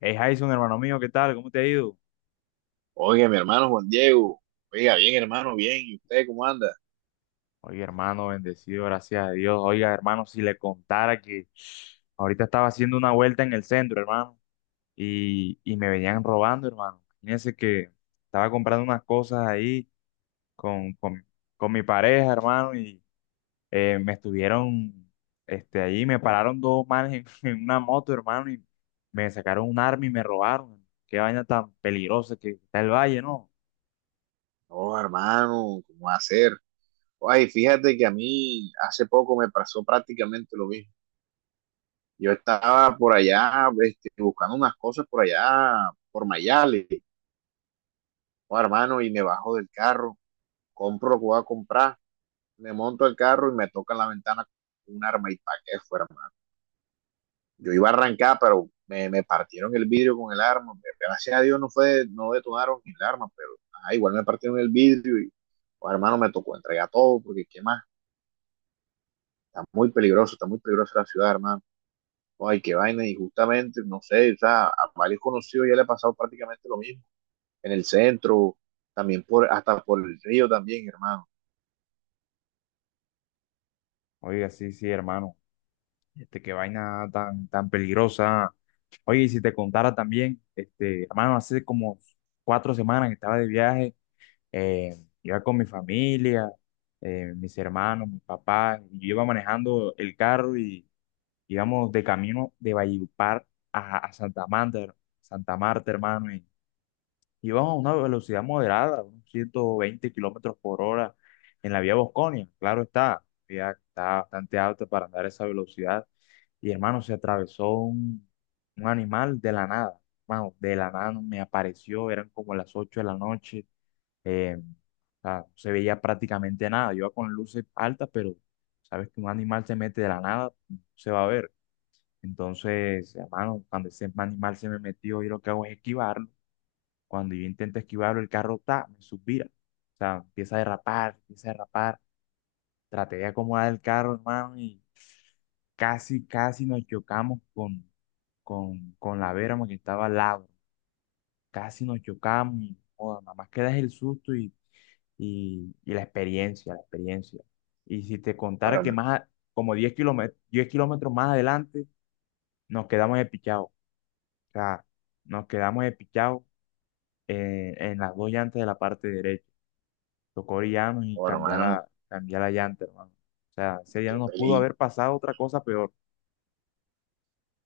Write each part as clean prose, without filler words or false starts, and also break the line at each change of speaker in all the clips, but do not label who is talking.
Hey Jason, hermano mío, ¿qué tal? ¿Cómo te ha ido?
Oiga, mi hermano Juan Diego. Oiga, bien, hermano, bien. ¿Y usted cómo anda?
Oye, hermano, bendecido, gracias a Dios. Oiga, hermano, si le contara que ahorita estaba haciendo una vuelta en el centro, hermano, y me venían robando, hermano. Fíjense que estaba comprando unas cosas ahí con, con, con mi pareja, hermano, y eh, me estuvieron, ahí me pararon dos manes en una moto, hermano, y me sacaron un arma y me robaron. Qué vaina tan peligrosa que está el valle, ¿no?
No, hermano, ¿cómo va a ser? Ay, fíjate que a mí hace poco me pasó prácticamente lo mismo. Yo estaba por allá, buscando unas cosas por allá, por Mayale. Oh, hermano, y me bajo del carro, compro lo que voy a comprar, me monto al carro y me toca en la ventana un arma y pa' qué fue, yo iba a arrancar, pero partieron el vidrio con el arma. Gracias a Dios no fue, no detonaron el arma, pero igual me partieron el vidrio y, pues, hermano, me tocó entregar todo, porque qué más, está muy peligroso, está muy peligrosa la ciudad, hermano. Oh, ay, qué vaina, y justamente, no sé, o sea, a varios conocidos ya le ha pasado prácticamente lo mismo, en el centro, también por, hasta por el río también, hermano.
Oiga, sí, sí, hermano. Qué vaina tan, tan peligrosa. Oye, y si te contara también, hermano, hace como 4 semanas que estaba de viaje, eh, iba con mi familia, mis hermanos, mi papá, y yo iba manejando el carro y íbamos de camino de Valledupar a Santa Marta, hermano, y íbamos a una velocidad moderada, unos 120 kilómetros por hora en la vía Bosconia, claro está, ya está bastante alta para andar a esa velocidad y hermano, se atravesó un animal de la nada. Hermano, de la nada no me apareció, eran como las 8 de la noche. O sea, no se veía prácticamente nada. Yo iba con luces altas, pero sabes que un animal se mete de la nada, no se va a ver. Entonces, hermano, cuando ese animal se me metió, yo lo que hago es esquivarlo. Cuando yo intento esquivarlo, el carro me suspira. O sea, empieza a derrapar, empieza a derrapar. Traté de acomodar el carro, hermano, y casi, casi nos chocamos con la Vera, que estaba al lado. Casi nos chocamos y, joda, nada más queda es el susto y la experiencia. Y si te contara que
Bueno,
más, como 10 kilómetros, 10 kilómetros más adelante, nos quedamos espichados. O sea, nos quedamos espichados, en las dos llantas de la parte derecha. Tocó orillarnos y
bueno
cambiar
hermano,
la llanta, hermano. O sea, ese día no
qué
nos pudo
peligro,
haber pasado otra cosa peor.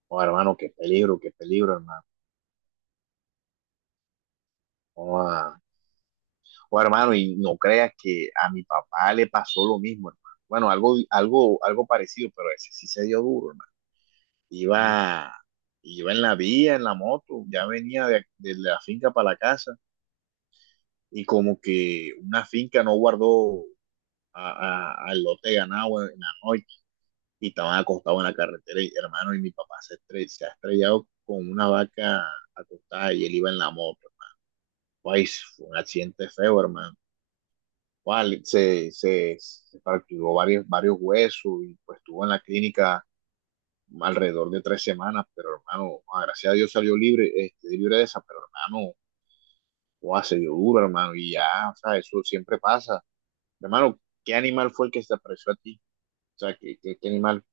bueno, hermano, qué peligro, hermano. Bueno, bueno, hermano, y no creas que a mi papá le pasó lo mismo, hermano. Bueno, algo parecido, pero ese sí se dio duro, hermano.
Y
Iba, Iba en la vía, en la moto, ya venía de la finca para la casa y como que una finca no guardó a- al lote de ganado en la noche y estaban acostados en la carretera, y, hermano, y mi papá se, se ha estrellado con una vaca acostada y él iba en la moto. Pues, fue un accidente feo, hermano. Bueno, se fracturó varios huesos y pues estuvo en la clínica alrededor de 3 semanas, pero hermano, ah, gracias a Dios salió libre, libre de esa, pero hermano, wow, se dio duro, hermano, y ya, o sea, eso siempre pasa. Hermano, ¿qué animal fue el que se apareció a ti? O sea, ¿qué animal?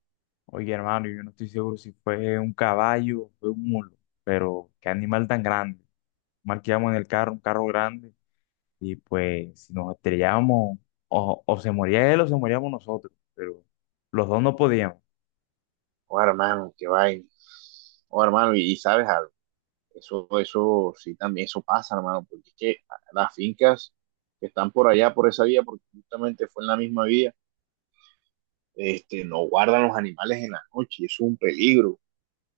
Oye, hermano, yo no estoy seguro si fue un caballo o fue un mulo, pero qué animal tan grande. Mal marqueamos en el carro, un carro grande, y pues si nos estrellábamos, o se moría él o se moríamos nosotros, pero los dos no podíamos.
Oh, hermano, qué vaina. Oh, hermano, y sabes algo, eso sí también, eso pasa, hermano, porque es que las fincas que están por allá, por esa vía, porque justamente fue en la misma vía no guardan los animales en la noche, es un peligro.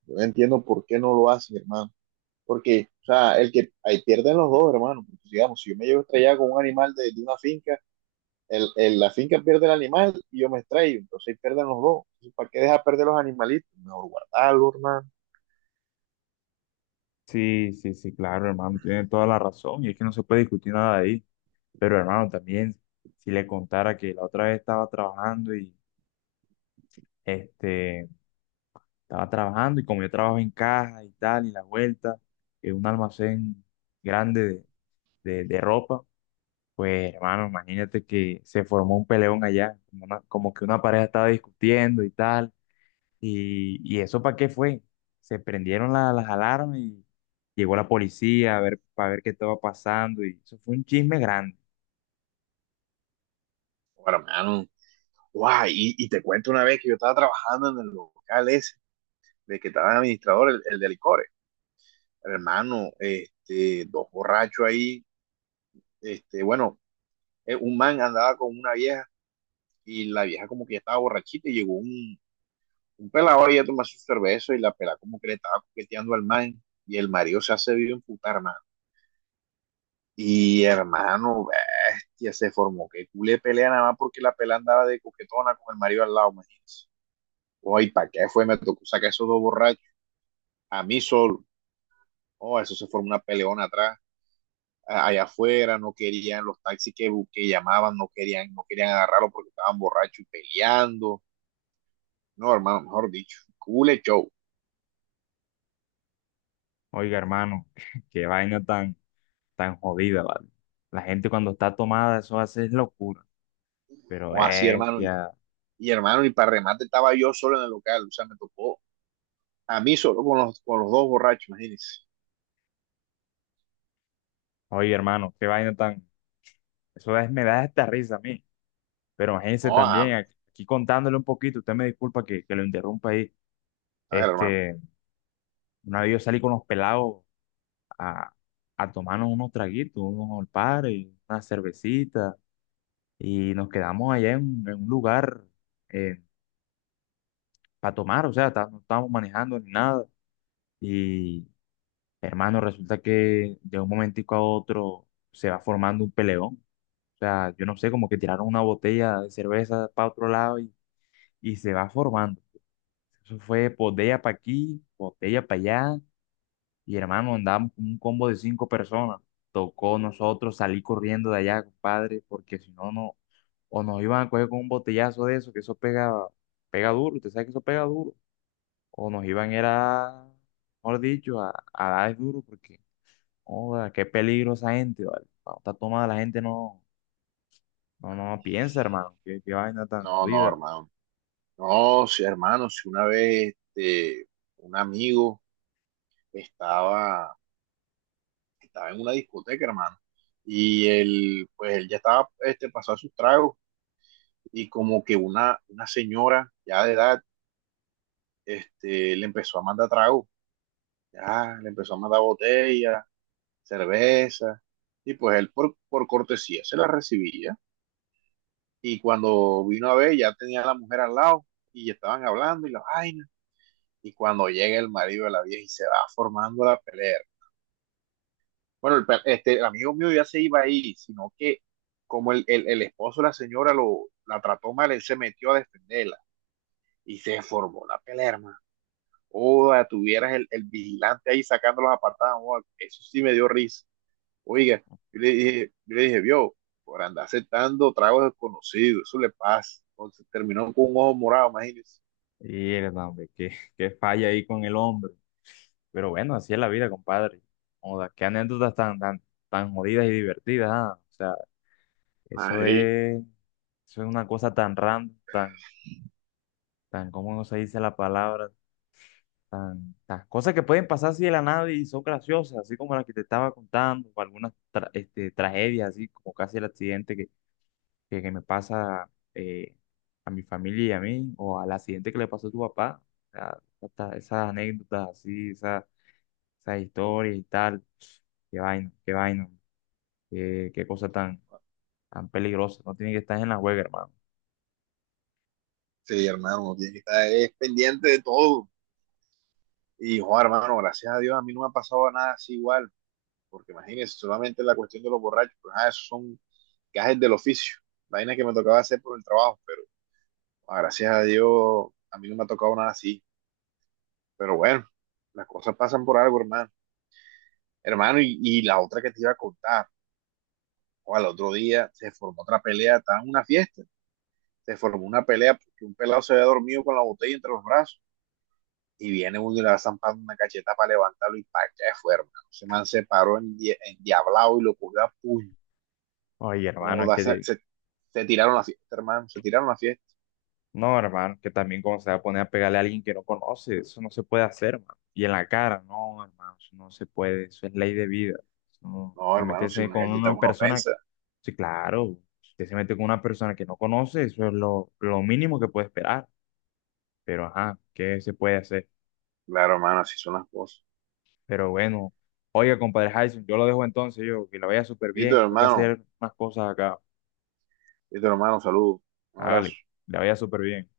Yo no entiendo por qué no lo hacen, hermano. Porque, o sea, el que ahí pierden los dos, hermano. Porque, digamos, si yo me llevo estrellado con un animal de una finca, la finca pierde el animal y yo me extraigo, entonces ahí pierden los dos. Entonces, ¿para qué dejar perder los animalitos? Mejor guardarlo, hermano.
Sí, sí, sí, claro, hermano, tiene toda la razón, y es que no se puede discutir nada de ahí. Pero, hermano, también, si le contara que la otra vez este, estaba trabajando, y como yo trabajo en caja y tal, y la vuelta, en un almacén grande de ropa, pues hermano, imagínate que se formó un peleón allá, como, como que una pareja estaba discutiendo y tal, y eso para qué fue, se prendieron las alarmas y llegó la policía a ver, para ver qué estaba pasando, y eso fue un chisme grande.
Bueno, hermano, guau, y te cuento una vez que yo estaba trabajando en el local ese, de que estaba el administrador, el de licores. Hermano, este, dos borrachos ahí, este, bueno, un man andaba con una vieja y la vieja como que estaba borrachita y llegó un pelado ahí a tomar su cerveza y la pelada como que le estaba coqueteando al man y el marido se hace vivo putar, hermano. Y hermano, bestia, se formó que culé pelea nada más porque la pelada andaba de coquetona con el marido al lado, imagínense. Oye, ¿para qué fue? Me tocó sacar esos dos borrachos a mí solo. Oh, eso se formó una peleona atrás allá afuera, no querían los taxis que, que llamaban, no querían agarrarlo porque estaban borrachos y peleando. No, hermano, mejor dicho, cool show.
Oiga, hermano, qué vaina tan, tan jodida, ¿vale? La gente cuando está tomada, eso hace es locura, pero
O así, hermano.
bestia,
Y, hermano, y para remate estaba yo solo en el local. O sea, me tocó a mí solo con con los dos borrachos, imagínense.
oye, hermano, qué vaina tan, me da esta risa a mí. Pero imagínense
No,
también, aquí contándole un poquito, usted me disculpa que lo interrumpa ahí.
a ver, hermano.
Este, una vez yo salí con los pelados a, a tomarnos unos traguitos, unos al par y una cervecita, y nos quedamos allá en un lugar para tomar, o sea, no estábamos manejando ni nada. Y hermano, resulta que de un momentico a otro se va formando un peleón. O sea, yo no sé, como que tiraron una botella de cerveza para otro lado y se va formando. Eso fue botella para aquí, botella para allá. Y hermano, andábamos con un combo de cinco personas. Tocó nosotros salir corriendo de allá, compadre, porque si no, no, o nos iban a coger con un botellazo de eso, que eso pega, pega duro, usted sabe que eso pega duro. O nos iban era, mejor dicho, a dar duro, porque, joda, qué peligro esa gente, ¿vale? Cuando está tomada la gente no, no, no piensa, hermano, qué vaina tan
No, no,
jodida.
hermano. No, sí, hermano, si una vez un amigo estaba, estaba en una discoteca, hermano, y él, pues él ya estaba pasado sus tragos, y como que una señora ya de edad le empezó a mandar tragos, ya le empezó a mandar botellas, cerveza, y pues él por cortesía se la recibía. Y cuando vino a ver, ya tenía a la mujer al lado y ya estaban hablando y la vaina. Y cuando llega el marido de la vieja y se va formando la pelea. Bueno, el amigo mío ya se iba ahí, sino que como el esposo de la señora la trató mal, él se metió a defenderla y se formó la pelea, hermano. Oda, tuvieras el vigilante ahí sacando los apartados, eso sí me dio risa. Oiga, yo le dije, vio, por andar aceptando tragos desconocidos, eso le pasa. Entonces terminó con un ojo morado, imagínese.
Y, hermano, hombre, qué falla ahí con el hombre. Pero bueno, así es la vida, compadre. Joda, qué anécdotas tan, tan, tan jodidas y divertidas, ah. O sea, eso
Ahí,
es, eso es una cosa tan random, tan, tan, ¿cómo no se dice la palabra? Tan, tan, cosas que pueden pasar así de la nada y son graciosas, así como la que te estaba contando, o algunas tragedias, así como casi el accidente que me pasa a mi familia y a mí, o al accidente que le pasó a tu papá. O sea, hasta esas anécdotas así, esa historia y tal. Qué vaina, qué vaina, qué cosa tan, tan peligrosa. No tiene que estar en la juega, hermano.
sí, hermano, uno tiene que estar pendiente de todo. Y, joder, hermano, gracias a Dios a mí no me ha pasado nada así igual, porque imagínese, solamente la cuestión de los borrachos, pues, ah, esos son gajes del oficio, vainas que me tocaba hacer por el trabajo, pero ah, gracias a Dios a mí no me ha tocado nada así. Pero bueno, las cosas pasan por algo, hermano. Hermano, y la otra que te iba a contar, o al otro día se formó otra pelea, estaba en una fiesta, se formó una pelea porque un pelado se había dormido con la botella entre los brazos y viene uno y le va zampando una cacheta para levantarlo y para que fue, hermano. Se man se paró en, diablado y lo cogió a puño.
Oye, hermano,
Como se tiraron la fiesta, hermano, se tiraron la fiesta.
no, hermano, que también como se va a poner a pegarle a alguien que no conoce, eso no se puede hacer, hermano. Y en la cara, no, hermano, eso no se puede, eso es ley de vida. Eso no-
No,
A
hermano, si
meterse
una
con
galleta es
una
una
persona,
ofensa.
sí, claro, si usted se mete con una persona que no conoce, eso es lo mínimo que puede esperar. Pero, ajá, ¿qué se puede hacer?
Claro, hermano, así son las cosas.
Pero bueno, oiga, compadre Jason, yo lo dejo entonces, yo, que la vaya súper
Listo,
bien, tengo que
hermano.
hacer unas cosas acá.
Listo, hermano, saludos. Un abrazo.
Hágale, la vaya súper bien.